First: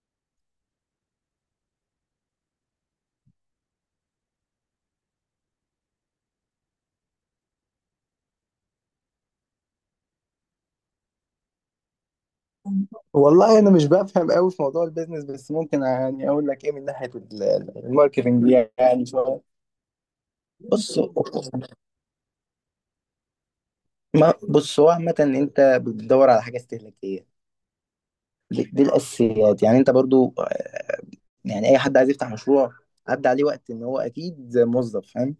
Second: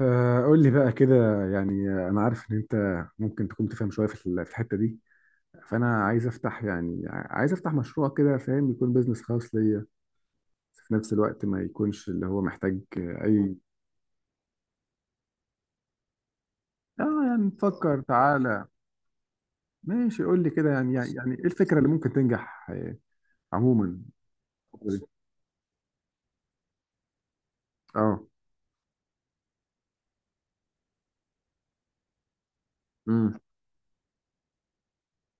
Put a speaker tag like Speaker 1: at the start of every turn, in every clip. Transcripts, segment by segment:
Speaker 1: قول لي بقى كده يعني انا عارف ان انت ممكن تكون تفهم شويه في الحته دي. فانا عايز افتح مشروع كده فاهم، يكون بيزنس خاص ليا، بس في نفس الوقت ما يكونش اللي هو محتاج آه، اي
Speaker 2: والله انا مش بفهم قوي في موضوع البيزنس، بس ممكن يعني اقول لك ايه من ناحيه
Speaker 1: اه، يعني نفكر،
Speaker 2: الماركتنج
Speaker 1: تعالى
Speaker 2: يعني شويه.
Speaker 1: ماشي قول لي كده يعني
Speaker 2: بص،
Speaker 1: يعني يعني ايه الفكره اللي ممكن تنجح عموما.
Speaker 2: ما بص هو عامه انت بتدور على حاجه استهلاكيه.
Speaker 1: اه.
Speaker 2: دي الاساسيات، يعني انت برضو يعني اي حد عايز يفتح مشروع عدى
Speaker 1: امم.
Speaker 2: عليه وقت ان هو اكيد موظف، فاهم.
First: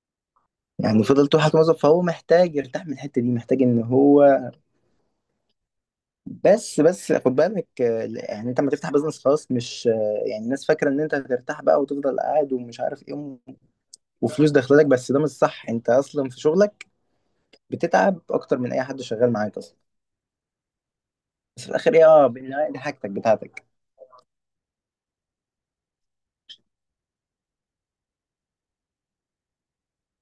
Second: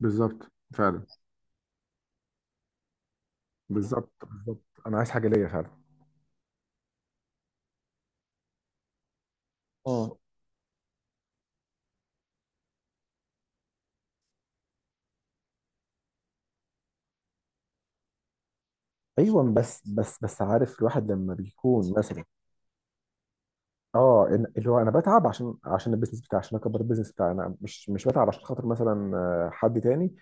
Speaker 1: بالظبط
Speaker 2: يعني
Speaker 1: فعلا.
Speaker 2: فضل طول حياته موظف، فهو محتاج يرتاح من الحته دي، محتاج ان
Speaker 1: بالظبط
Speaker 2: هو
Speaker 1: بالظبط انا عايز حاجه ليا فعلا.
Speaker 2: بس خد بالك يعني انت لما تفتح بزنس خاص مش
Speaker 1: اه.
Speaker 2: يعني الناس فاكره ان انت هترتاح بقى وتفضل قاعد ومش عارف ايه وفلوس داخلك، بس ده مش صح. انت اصلا في شغلك بتتعب اكتر من اي حد شغال
Speaker 1: ايوه
Speaker 2: معاك اصلا.
Speaker 1: بس عارف الواحد لما
Speaker 2: بس في
Speaker 1: بيكون
Speaker 2: الاخر ايه،
Speaker 1: مثلا
Speaker 2: بالنهاية دي حاجتك بتاعتك،
Speaker 1: اللي هو انا بتعب عشان البيزنس بتاعي، عشان اكبر البيزنس بتاعي، انا مش بتعب عشان خاطر مثلا حد تاني.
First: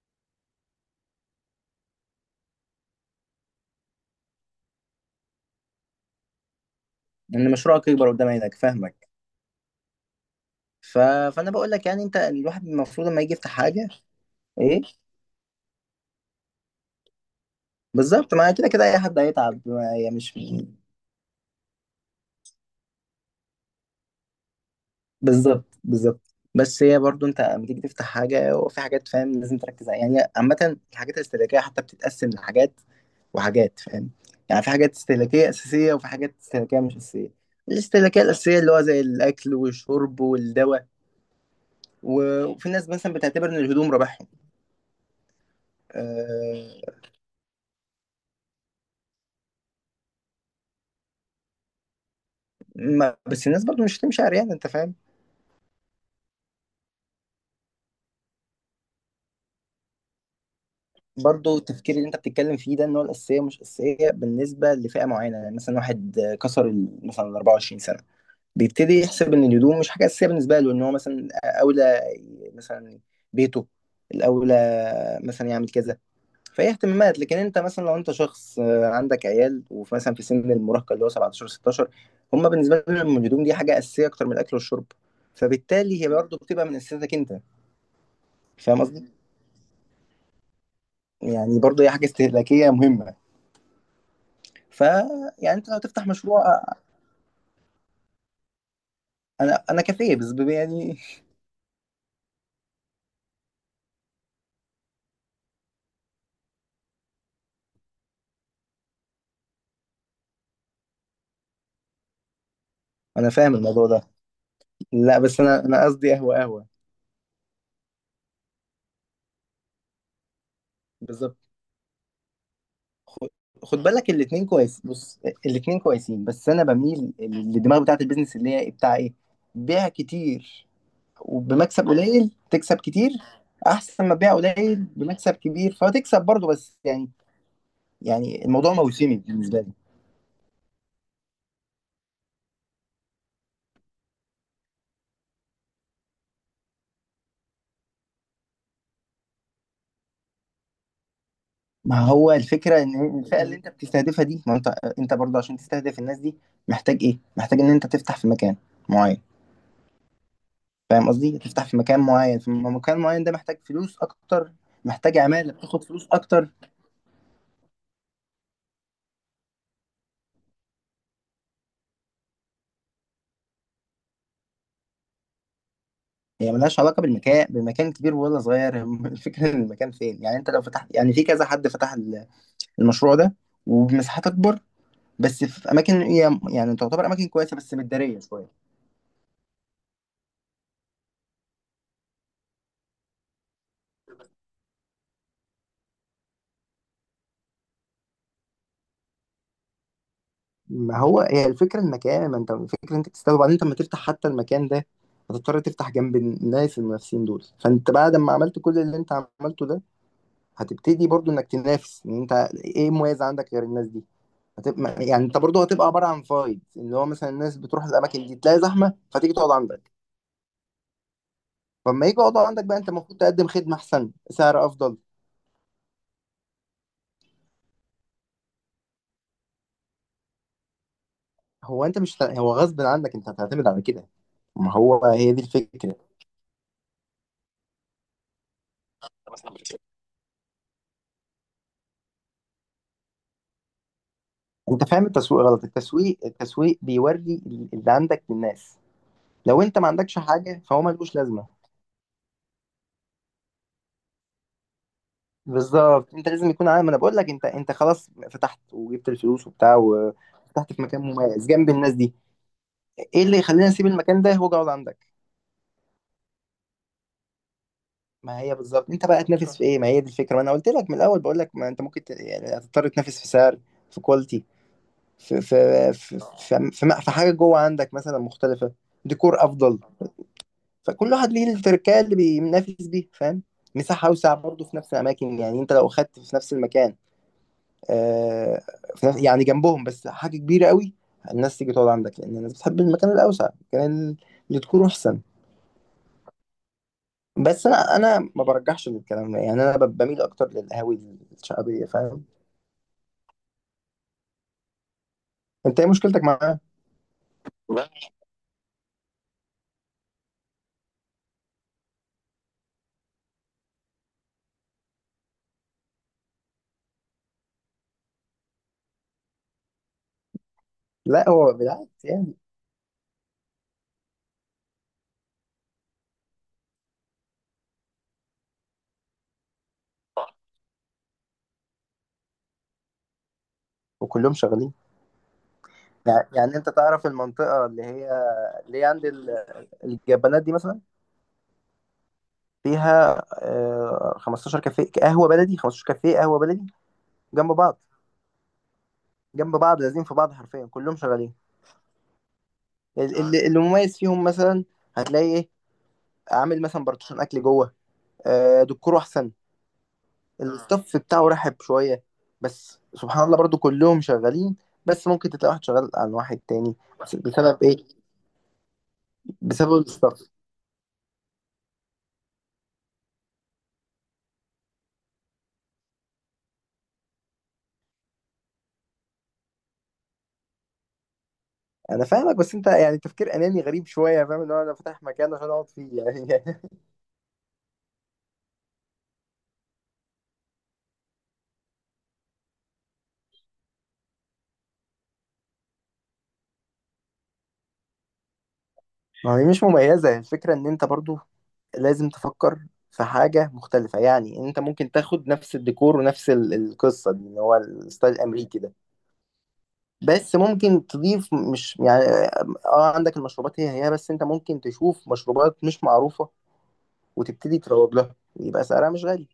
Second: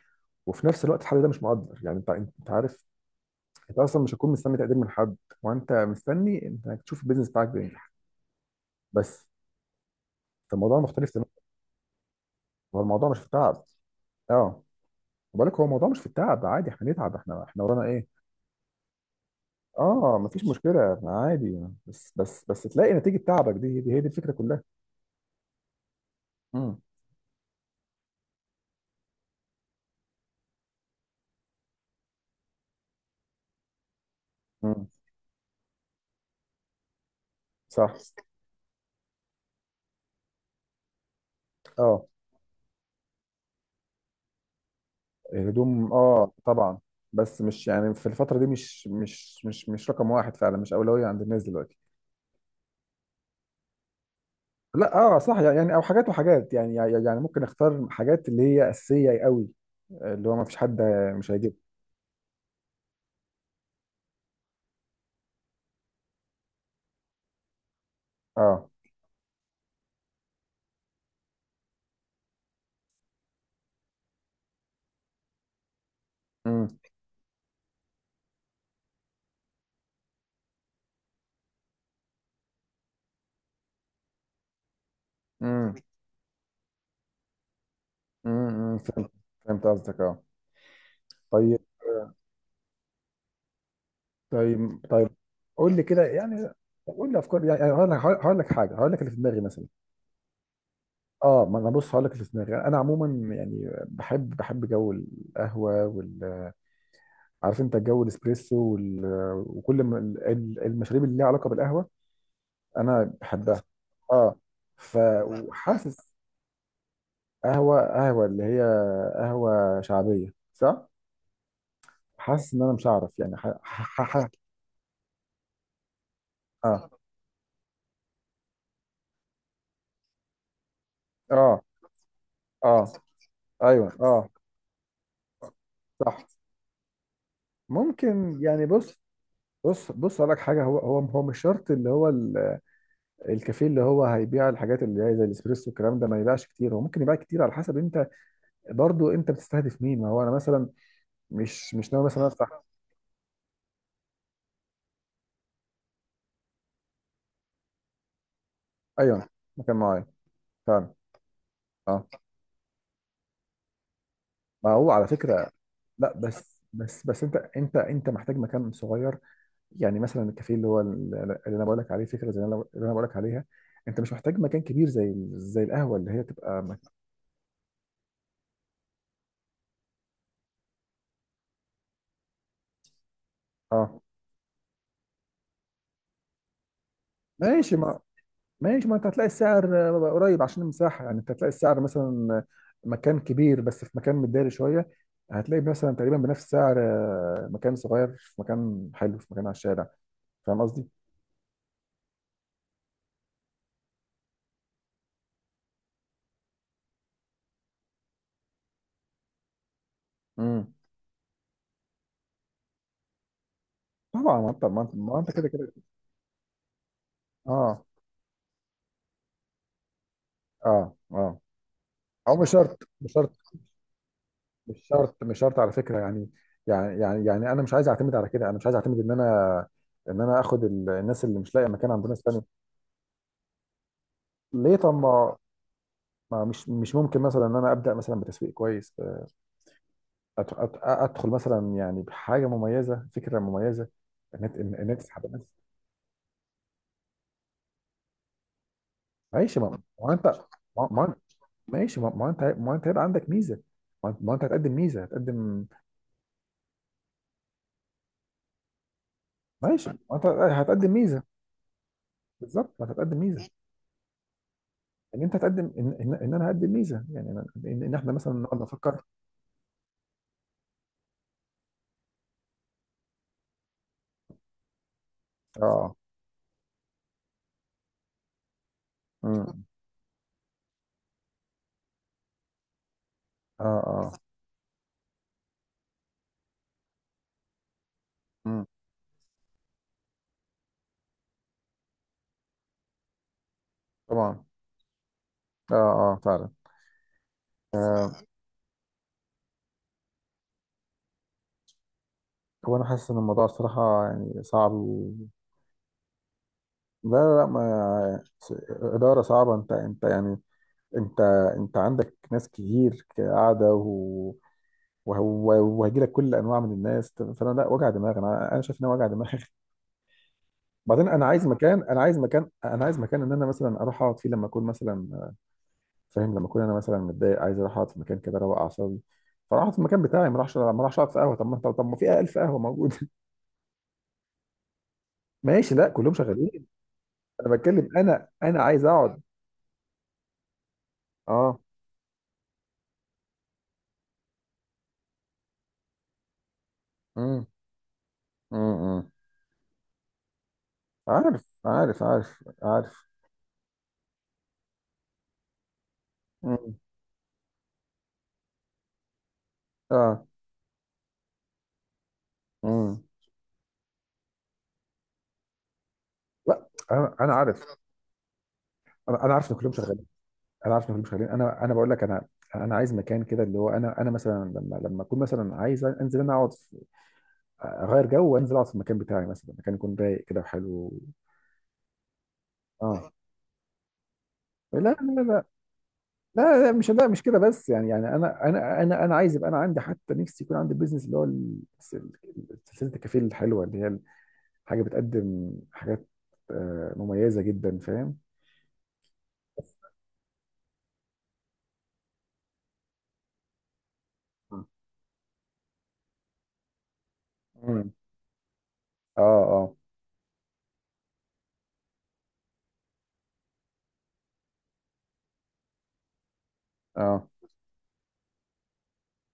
Speaker 1: وفي نفس الوقت الحد ده مش مقدر، يعني انت عارف. انت اصلا مش هتكون مستني تقدير من حد، وانت مستني انك تشوف البيزنس بتاعك
Speaker 2: ان مشروعك
Speaker 1: بينجح
Speaker 2: يكبر قدام عينك، فاهمك.
Speaker 1: بس. فالموضوع
Speaker 2: ف...
Speaker 1: مختلف تماما.
Speaker 2: فانا بقول لك، يعني انت الواحد
Speaker 1: هو
Speaker 2: المفروض
Speaker 1: الموضوع مش
Speaker 2: لما
Speaker 1: في
Speaker 2: يجي يفتح
Speaker 1: التعب.
Speaker 2: حاجه.
Speaker 1: اه.
Speaker 2: ايه،
Speaker 1: بالك، هو الموضوع مش في التعب، عادي احنا نتعب، احنا ورانا ايه.
Speaker 2: بالظبط. ما كده كده اي حد هيتعب، هي
Speaker 1: اه،
Speaker 2: مش.
Speaker 1: مفيش مشكله، عادي بس تلاقي نتيجه تعبك، دي هي دي الفكره كلها.
Speaker 2: بالظبط، بالظبط،
Speaker 1: امم.
Speaker 2: بس هي برضو انت لما تيجي تفتح حاجه وفي حاجات، فاهم لازم تركز عليها. يعني عامه الحاجات الاستهلاكيه حتى بتتقسم لحاجات وحاجات، فاهم. يعني في
Speaker 1: امم،
Speaker 2: حاجات استهلاكية أساسية وفي حاجات استهلاكية مش أساسية.
Speaker 1: صح.
Speaker 2: الاستهلاكية الأساسية اللي هو زي الأكل والشرب والدواء،
Speaker 1: اه.
Speaker 2: وفي ناس مثلا بتعتبر إن الهدوم رباحهم.
Speaker 1: الهدوم، اه طبعا.
Speaker 2: أه،
Speaker 1: بس مش يعني، في الفترة دي مش رقم واحد فعلا، مش أولوية عند الناس دلوقتي.
Speaker 2: ما بس الناس برضو مش هتمشي عريانة، أنت
Speaker 1: لا،
Speaker 2: فاهم.
Speaker 1: اه صح، يعني او حاجات وحاجات، يعني ممكن اختار حاجات اللي هي أساسية قوي، اللي هو ما فيش حد مش هيجيب.
Speaker 2: برضو التفكير اللي أنت بتتكلم فيه ده إن هو الأساسية مش أساسية بالنسبة لفئة معينة. يعني مثلا واحد كسر مثلا ال 24 سنة،
Speaker 1: اه.
Speaker 2: بيبتدي يحسب إن الهدوم مش حاجة أساسية بالنسبة له، إن هو مثلا أولى، مثلا بيته الأولى، مثلا يعمل كذا. فهي
Speaker 1: امم.
Speaker 2: اهتمامات، لكن انت مثلا لو انت شخص عندك عيال ومثلا في سن المراهقه اللي هو 17 16، هم بالنسبه لهم الهدوم دي حاجه اساسيه اكتر من الاكل والشرب.
Speaker 1: امم
Speaker 2: فبالتالي هي برضه بتبقى من اساسيتك انت.
Speaker 1: أمم،
Speaker 2: فاهم قصدي؟
Speaker 1: فهمت. فهمت قصدك اه.
Speaker 2: يعني
Speaker 1: طيب.
Speaker 2: برضه هي حاجه استهلاكيه مهمه.
Speaker 1: طيب
Speaker 2: ف
Speaker 1: طيب.
Speaker 2: يعني انت
Speaker 1: قول
Speaker 2: لو
Speaker 1: لي كده
Speaker 2: تفتح مشروع
Speaker 1: يعني، قول لي افكار يعني، هقول لك حاجه، هقول لك اللي في دماغي
Speaker 2: انا
Speaker 1: مثلا.
Speaker 2: انا كافيه، بس يعني.
Speaker 1: اه، ما انا بص، هقول لك اللي في دماغي، انا عموما يعني بحب بحب جو القهوه، عارف انت الجو، الاسبريسو وكل ما المشاريب اللي ليها علاقه بالقهوه، انا
Speaker 2: انا فاهم
Speaker 1: بحبها.
Speaker 2: الموضوع ده.
Speaker 1: اه. ف
Speaker 2: لا، بس انا قصدي
Speaker 1: وحاسس
Speaker 2: قهوه قهوه.
Speaker 1: قهوه قهوه اللي هي قهوه شعبيه، صح.
Speaker 2: بالظبط.
Speaker 1: حاسس ان انا مش هعرف
Speaker 2: خد
Speaker 1: يعني
Speaker 2: خد بالك، الاثنين كويس. بص، الاثنين كويسين، بس انا
Speaker 1: اه
Speaker 2: بميل للدماغ بتاعت البيزنس اللي هي بتاع ايه؟ بيع كتير،
Speaker 1: اه
Speaker 2: وبمكسب قليل تكسب
Speaker 1: اه،
Speaker 2: كتير.
Speaker 1: ايوه
Speaker 2: احسن ما
Speaker 1: اه.
Speaker 2: تبيع قليل بمكسب كبير فتكسب
Speaker 1: صح.
Speaker 2: برضه، بس يعني،
Speaker 1: ممكن
Speaker 2: يعني
Speaker 1: يعني،
Speaker 2: الموضوع
Speaker 1: بص،
Speaker 2: موسمي بالنسبه لي.
Speaker 1: بص بص اقول لك حاجه، هو مش شرط اللي هو الكافيه اللي هو هيبيع الحاجات اللي هي زي الاسبريسو والكلام ده، ما يبيعش كتير، هو ممكن يبيع كتير على حسب انت، برضو انت بتستهدف مين، ما هو انا مثلا مش
Speaker 2: ما
Speaker 1: ناوي مثلا
Speaker 2: هو
Speaker 1: افتح.
Speaker 2: الفكره ان الفئه اللي انت بتستهدفها دي، ما انت برضه عشان تستهدف الناس دي محتاج ايه، محتاج ان انت تفتح في مكان معين.
Speaker 1: ايوه. مكان معين فعلا.
Speaker 2: فاهم قصدي؟ تفتح في مكان
Speaker 1: اه،
Speaker 2: معين، في مكان معين ده محتاج فلوس اكتر،
Speaker 1: ما هو على
Speaker 2: محتاج
Speaker 1: فكره.
Speaker 2: عماله بتاخد فلوس
Speaker 1: لا،
Speaker 2: اكتر.
Speaker 1: بس انت محتاج مكان صغير، يعني مثلا الكافيه اللي هو اللي انا بقول لك عليه، فكره زي اللي انا بقول لك عليها، انت مش محتاج مكان كبير، زي القهوه اللي هي
Speaker 2: هي
Speaker 1: تبقى
Speaker 2: ملهاش علاقه بالمكان، بمكان كبير ولا صغير. الفكره ان المكان فين. يعني انت لو فتحت، يعني في كذا حد فتح المشروع ده
Speaker 1: اه،
Speaker 2: وبمساحات اكبر، بس في اماكن هي يعني تعتبر اماكن كويسه بس
Speaker 1: ماشي، ما
Speaker 2: مداريه شويه.
Speaker 1: ماشي، ما انت هتلاقي السعر قريب عشان المساحه، يعني انت هتلاقي السعر مثلا آه، مكان كبير بس في مكان متداري شويه، هتلاقي مثلا تقريبا بنفس سعر مكان صغير في مكان حلو، في مكان على الشارع. فاهم قصدي؟
Speaker 2: ما هو هي الفكرة المكان، ما انت الفكرة انت تستوعب، وبعدين انت لما تفتح حتى المكان ده هتضطر تفتح جنب الناس المنافسين دول، فانت بعد ما عملت كل اللي انت عملته ده،
Speaker 1: مم.
Speaker 2: هتبتدي برضو انك تنافس ان انت ايه مميز عندك غير الناس دي.
Speaker 1: طبعا، ما انت ما انت
Speaker 2: هتبقى
Speaker 1: ما
Speaker 2: يعني،
Speaker 1: انت
Speaker 2: انت
Speaker 1: كده
Speaker 2: برضو
Speaker 1: كده.
Speaker 2: هتبقى عبارة عن فايد اللي هو مثلا الناس
Speaker 1: اه
Speaker 2: بتروح الاماكن دي تلاقي زحمة فتيجي تقعد عندك.
Speaker 1: اه اه.
Speaker 2: فلما يجي
Speaker 1: او
Speaker 2: يقعدوا
Speaker 1: مش
Speaker 2: عندك بقى
Speaker 1: شرط،
Speaker 2: انت
Speaker 1: مش
Speaker 2: المفروض
Speaker 1: شرط،
Speaker 2: تقدم خدمة احسن، سعر
Speaker 1: مش
Speaker 2: افضل.
Speaker 1: شرط مش شرط على فكره، يعني يعني انا مش عايز اعتمد على كده، انا مش عايز اعتمد ان انا ان انا اخد الناس اللي مش لاقيه
Speaker 2: هو
Speaker 1: مكان
Speaker 2: انت
Speaker 1: عند ناس
Speaker 2: مش، هو
Speaker 1: تانيه.
Speaker 2: غصب عنك انت هتعتمد على كده، ما
Speaker 1: ليه؟ طب،
Speaker 2: هو هي
Speaker 1: ما
Speaker 2: دي الفكرة.
Speaker 1: مش ممكن مثلا ان انا ابدا مثلا بتسويق كويس، ادخل مثلا يعني بحاجه مميزه، فكره مميزه، ان انت ان
Speaker 2: انت
Speaker 1: إن انت
Speaker 2: فاهم
Speaker 1: تسحب الناس.
Speaker 2: التسويق غلط، التسويق بيوري اللي عندك للناس.
Speaker 1: ماشي،
Speaker 2: لو
Speaker 1: ما
Speaker 2: انت ما
Speaker 1: ما
Speaker 2: عندكش
Speaker 1: انت،
Speaker 2: حاجه فهو
Speaker 1: ما ما-
Speaker 2: ملوش لازمه.
Speaker 1: ماشي، ما انت هيبقى عندك ميزه، ما انت ما أنت هتقدم ميزه،
Speaker 2: بالظبط انت لازم يكون عامل، ما انا بقول لك انت خلاص فتحت وجبت الفلوس وبتاع
Speaker 1: ماشي، انت
Speaker 2: وفتحت في
Speaker 1: هتقدم
Speaker 2: مكان
Speaker 1: ميزه.
Speaker 2: مميز جنب الناس دي،
Speaker 1: بالظبط، ما هتقدم
Speaker 2: ايه اللي
Speaker 1: ميزه.
Speaker 2: يخليني اسيب المكان ده؟ هو جوده عندك.
Speaker 1: ان انت هتقدم، إن انا هقدم ميزه، يعني ان, إن إن احنا مثلا
Speaker 2: ما هي
Speaker 1: نقعد
Speaker 2: بالظبط،
Speaker 1: نفكر.
Speaker 2: انت بقى تنافس في ايه؟ ما هي دي الفكره، ما انا قلت لك من الاول، بقول لك ما انت ممكن يعني هتضطر تنافس في سعر، في كواليتي، في في في
Speaker 1: اه.
Speaker 2: في, في حاجه جوه عندك مثلا مختلفه، ديكور
Speaker 1: امم.
Speaker 2: افضل. فكل واحد ليه التركية اللي بينافس بيها، فاهم.
Speaker 1: اه
Speaker 2: مساحة
Speaker 1: اه.
Speaker 2: أوسع برضه في نفس الأماكن، يعني أنت لو أخدت في نفس المكان آه
Speaker 1: امم.
Speaker 2: في نفس يعني جنبهم، بس حاجة كبيرة قوي. الناس تيجي تقعد عندك لأن الناس بتحب المكان الأوسع، المكان
Speaker 1: طبعا.
Speaker 2: اللي تكون أحسن.
Speaker 1: اه اه فعلا.
Speaker 2: بس أنا
Speaker 1: آه.
Speaker 2: أنا ما برجحش للكلام ده، يعني أنا بميل أكتر للقهاوي الشعبية، فاهم.
Speaker 1: هو انا حاسس ان الموضوع الصراحه يعني صعب
Speaker 2: أنت إيه مشكلتك معاها؟
Speaker 1: لا لا لا،
Speaker 2: لا،
Speaker 1: ما س- اداره صعبه، انت يعني، انت، انت عندك ناس كتير قاعده وهيجي لك كل انواع من الناس، فانا لا، وجع دماغ، انا شايف ان هو وجع دماغ. بعدين
Speaker 2: لا،
Speaker 1: انا عايز
Speaker 2: هو
Speaker 1: مكان انا
Speaker 2: بالعكس
Speaker 1: عايز
Speaker 2: يعني.
Speaker 1: مكان انا عايز مكان ان انا مثلا اروح اقعد فيه لما اكون مثلا فاهم، لما اكون انا مثلا متضايق عايز اروح اقعد في مكان كده اروق اعصابي، فاروح أقعد في المكان بتاعي، ما اروحش ما اروحش اقعد في قهوه. طب ما في 1000 قهوه موجوده.
Speaker 2: وكلهم شغالين.
Speaker 1: ماشي، لا كلهم
Speaker 2: يعني
Speaker 1: شغالين.
Speaker 2: أنت تعرف
Speaker 1: انا
Speaker 2: المنطقة اللي
Speaker 1: بتكلم،
Speaker 2: هي
Speaker 1: انا
Speaker 2: اللي
Speaker 1: عايز
Speaker 2: هي عند
Speaker 1: اقعد.
Speaker 2: الجبانات دي، مثلا
Speaker 1: اه.
Speaker 2: فيها 15 كافيه قهوه بلدي، 15 كافيه قهوه بلدي
Speaker 1: امم.
Speaker 2: جنب بعض،
Speaker 1: امم.
Speaker 2: جنب بعض، لازم في بعض، حرفيا كلهم شغالين.
Speaker 1: عارف عارف عارف عارف.
Speaker 2: اللي مميز فيهم مثلا هتلاقي ايه؟ عامل
Speaker 1: امم.
Speaker 2: مثلا بارتيشن اكل جوه، دكتور احسن،
Speaker 1: اه.
Speaker 2: الستاف بتاعه رحب شويه. بس
Speaker 1: امم.
Speaker 2: سبحان الله برضو كلهم شغالين، بس ممكن تلاقي واحد شغال عن واحد
Speaker 1: لا،
Speaker 2: تاني،
Speaker 1: انا انا
Speaker 2: بسبب
Speaker 1: عارف،
Speaker 2: ايه؟
Speaker 1: انا عارف ان كلهم
Speaker 2: بسبب
Speaker 1: شغالين.
Speaker 2: الستاف.
Speaker 1: انا عارف ان مش، خليني انا بقول لك، انا، انا عايز مكان كده اللي هو انا مثلا لما اكون مثلا عايز انزل انا اقعد اغير جو وانزل اقعد في المكان بتاعي مثلا، مكان يكون رايق كده وحلو.
Speaker 2: انا فاهمك، بس انت يعني
Speaker 1: اه.
Speaker 2: تفكير اناني غريب شويه، فاهم ان هو انا
Speaker 1: لا لا.
Speaker 2: فاتح مكان
Speaker 1: لا.
Speaker 2: عشان اقعد فيه يعني.
Speaker 1: مش كده، بس يعني انا عايز يبقى انا عندي حتى نفسي يكون عندي بيزنس اللي هو سلسله الكافيه الحلوه اللي هي حاجه بتقدم حاجات مميزه جدا، فاهم.
Speaker 2: ما هي مش مميزة، الفكرة ان انت برضو لازم تفكر في حاجة مختلفة. يعني انت ممكن تاخد نفس الديكور ونفس القصة دي اللي هو
Speaker 1: امم.
Speaker 2: الستايل الامريكي ده،
Speaker 1: اه اه
Speaker 2: بس ممكن تضيف. مش يعني اه عندك المشروبات هي هي، بس انت ممكن تشوف مشروبات مش معروفة
Speaker 1: اه.
Speaker 2: وتبتدي تروج لها ويبقى سعرها مش غالي.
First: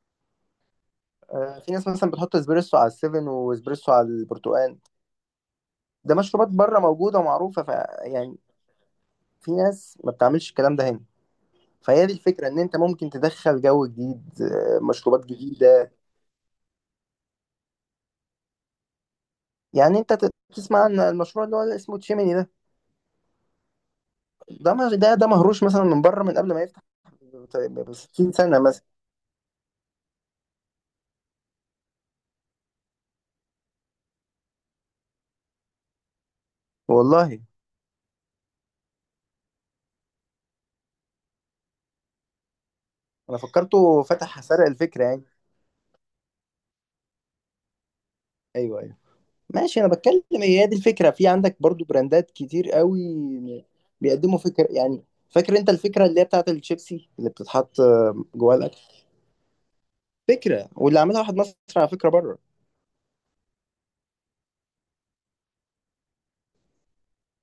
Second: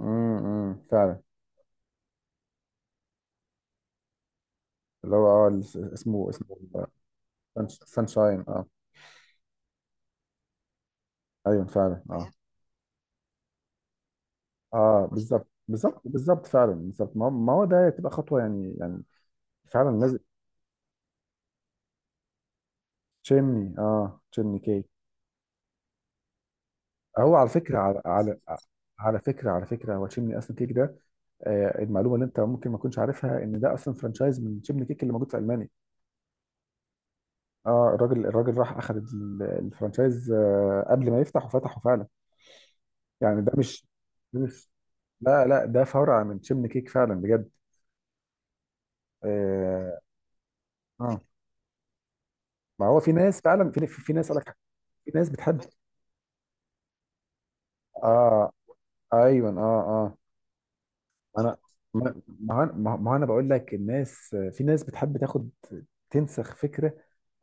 Speaker 1: امم، فعلا.
Speaker 2: في ناس مثلا بتحط اسبريسو على السيفن واسبريسو على البرتقال.
Speaker 1: اللي هو اه
Speaker 2: ده
Speaker 1: اسمه
Speaker 2: مشروبات
Speaker 1: اسمه
Speaker 2: بره موجودة ومعروفة. يعني
Speaker 1: سانشاين اه.
Speaker 2: في ناس ما بتعملش الكلام ده هنا.
Speaker 1: ايوه فعلا اه،
Speaker 2: فهي دي
Speaker 1: فاهم؟
Speaker 2: الفكرة، إن أنت ممكن تدخل جو جديد،
Speaker 1: اه، بس
Speaker 2: مشروبات
Speaker 1: بالظبط
Speaker 2: جديدة.
Speaker 1: بالظبط بالظبط فعلا، بالظبط، ما هو ده تبقى خطوه يعني فعلا
Speaker 2: يعني
Speaker 1: صح،
Speaker 2: أنت
Speaker 1: لازم.
Speaker 2: تسمع عن المشروع اللي هو اللي اسمه تشيميني ده،
Speaker 1: تشيمني اه، تشيمني
Speaker 2: ده
Speaker 1: كيك.
Speaker 2: مه- ده ده مهروش مثلا من بره من قبل ما يفتح
Speaker 1: هو على فكره،
Speaker 2: ب 60 سنة مثلا.
Speaker 1: على فكره هو تشيمني اصلا كيك ده. آه، المعلومه اللي انت ممكن ما تكونش عارفها ان ده اصلا فرانشايز من تشيمني كيك اللي موجود في المانيا.
Speaker 2: والله،
Speaker 1: اه، الراجل راح اخذ الفرانشايز قبل ما يفتح وفتحه فعلا،
Speaker 2: أنا
Speaker 1: يعني ده مش،
Speaker 2: فكرته
Speaker 1: ده
Speaker 2: فتح سرق
Speaker 1: مش،
Speaker 2: الفكرة يعني.
Speaker 1: لا لا ده فرع من تشيمني كيك فعلا بجد.
Speaker 2: أيوه، أيوه. ماشي، أنا
Speaker 1: اه،
Speaker 2: بتكلم هي دي الفكرة،
Speaker 1: آه.
Speaker 2: في عندك برضو براندات كتير
Speaker 1: ما هو
Speaker 2: قوي
Speaker 1: في ناس فعلا، في ناس
Speaker 2: بيقدموا
Speaker 1: قالك،
Speaker 2: فكرة يعني.
Speaker 1: في ناس
Speaker 2: فاكر
Speaker 1: بتحب.
Speaker 2: أنت الفكرة اللي هي بتاعت الشيبسي اللي بتتحط
Speaker 1: اه
Speaker 2: جواها الأكل؟
Speaker 1: ايوه اه اه.
Speaker 2: فكرة، واللي عاملها واحد
Speaker 1: انا،
Speaker 2: مصري على فكرة
Speaker 1: ما،
Speaker 2: بره.
Speaker 1: ما انا بقول لك الناس، في ناس بتحب تاخد، تنسخ فكره،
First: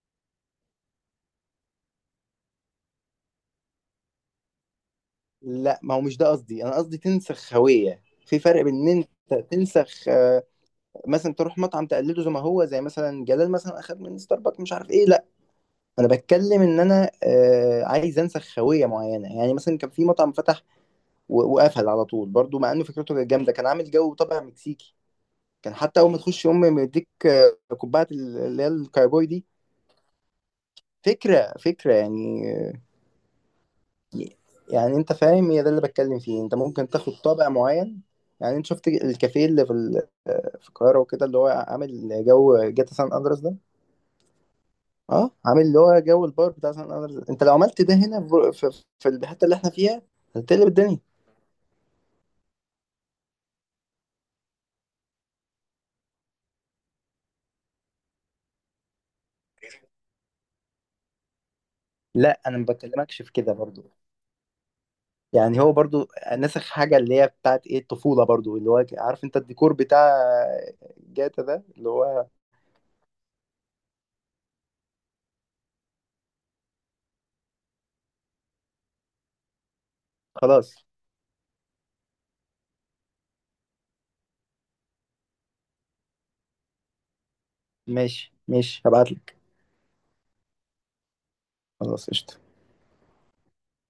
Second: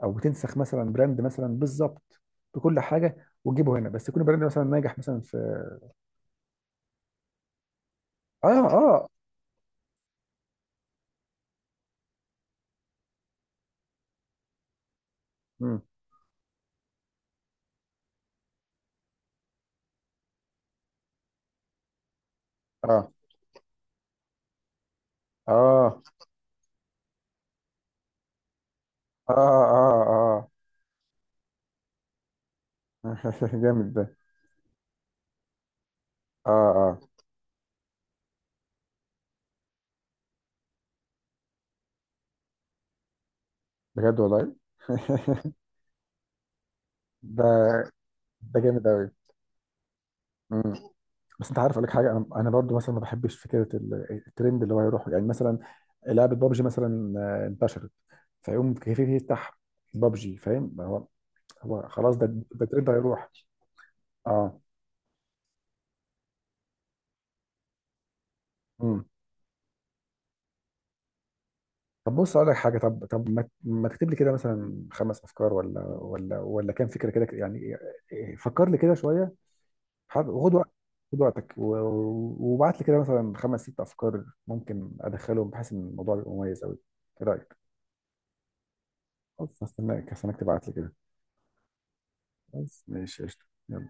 Speaker 1: او تنسخ مثلا براند مثلا، بالظبط، بكل حاجه وتجيبه هنا، بس يكون براند مثلا ناجح مثلا في.
Speaker 2: لا، ما هو مش ده قصدي، انا قصدي تنسخ هوية. في
Speaker 1: اه
Speaker 2: فرق بين
Speaker 1: اه
Speaker 2: ان
Speaker 1: آه.
Speaker 2: انت تنسخ مثلا تروح مطعم تقلده زي ما هو، زي مثلا جلال مثلا اخد من ستاربكس مش عارف ايه. لا،
Speaker 1: مم.
Speaker 2: انا بتكلم ان انا عايز انسخ هوية معينة. يعني مثلا كان في مطعم فتح وقفل على طول برضو، مع انه
Speaker 1: اه
Speaker 2: فكرته كانت جامدة، كان عامل جو طابع مكسيكي. كان
Speaker 1: اه
Speaker 2: حتى اول ما تخش امي مديك كوبايه اللي هي الكايبوي
Speaker 1: اه
Speaker 2: دي.
Speaker 1: اه اه.
Speaker 2: فكرة، فكرة يعني.
Speaker 1: جامد ده.
Speaker 2: يعني انت فاهم، هي ده اللي بتكلم فيه،
Speaker 1: اه
Speaker 2: انت ممكن
Speaker 1: اه.
Speaker 2: تاخد طابع معين. يعني انت شفت الكافيه اللي في في القاهره وكده اللي هو عامل جو جاتا سان اندرس ده،
Speaker 1: بجد والله.
Speaker 2: اه عامل اللي هو جو البار بتاع سان اندرس.
Speaker 1: ده،
Speaker 2: انت لو عملت ده هنا في
Speaker 1: ده
Speaker 2: في
Speaker 1: جامد قوي.
Speaker 2: في الحته اللي احنا فيها، هتقلب الدنيا.
Speaker 1: بس انت عارف، اقول لك حاجه، انا برضو مثلا ما بحبش فكره الترند اللي هو يروح، يعني مثلا لعبه بابجي مثلا انتشرت، فيقوم كيف يفتح بابجي، فاهم، هو، هو خلاص ده
Speaker 2: لا انا
Speaker 1: ده
Speaker 2: ما
Speaker 1: الترند
Speaker 2: بكلمكش
Speaker 1: هيروح.
Speaker 2: في كده برضو،
Speaker 1: اه.
Speaker 2: يعني هو برضو نسخ حاجه اللي هي بتاعت ايه، الطفوله برضو، اللي هو
Speaker 1: امم.
Speaker 2: عارف انت الديكور بتاع جاتا ده اللي
Speaker 1: طب
Speaker 2: هو.
Speaker 1: بص اقول لك حاجه، طب طب ما تكتب لي كده مثلا خمس افكار ولا كام فكره كده يعني، إيه، فكر لي كده شويه. وخد وقت،
Speaker 2: خلاص.
Speaker 1: خد وقتك وابعت لي كده مثلا خمس ست افكار ممكن ادخلهم بحيث ان الموضوع يبقى مميز قوي. ايه رايك؟
Speaker 2: ماشي، ماشي، هبعت لك.
Speaker 1: خلاص، هستناك تبعت لي كده.
Speaker 2: خلاص، قشطه.
Speaker 1: بس ماشي، قشطة، يلا.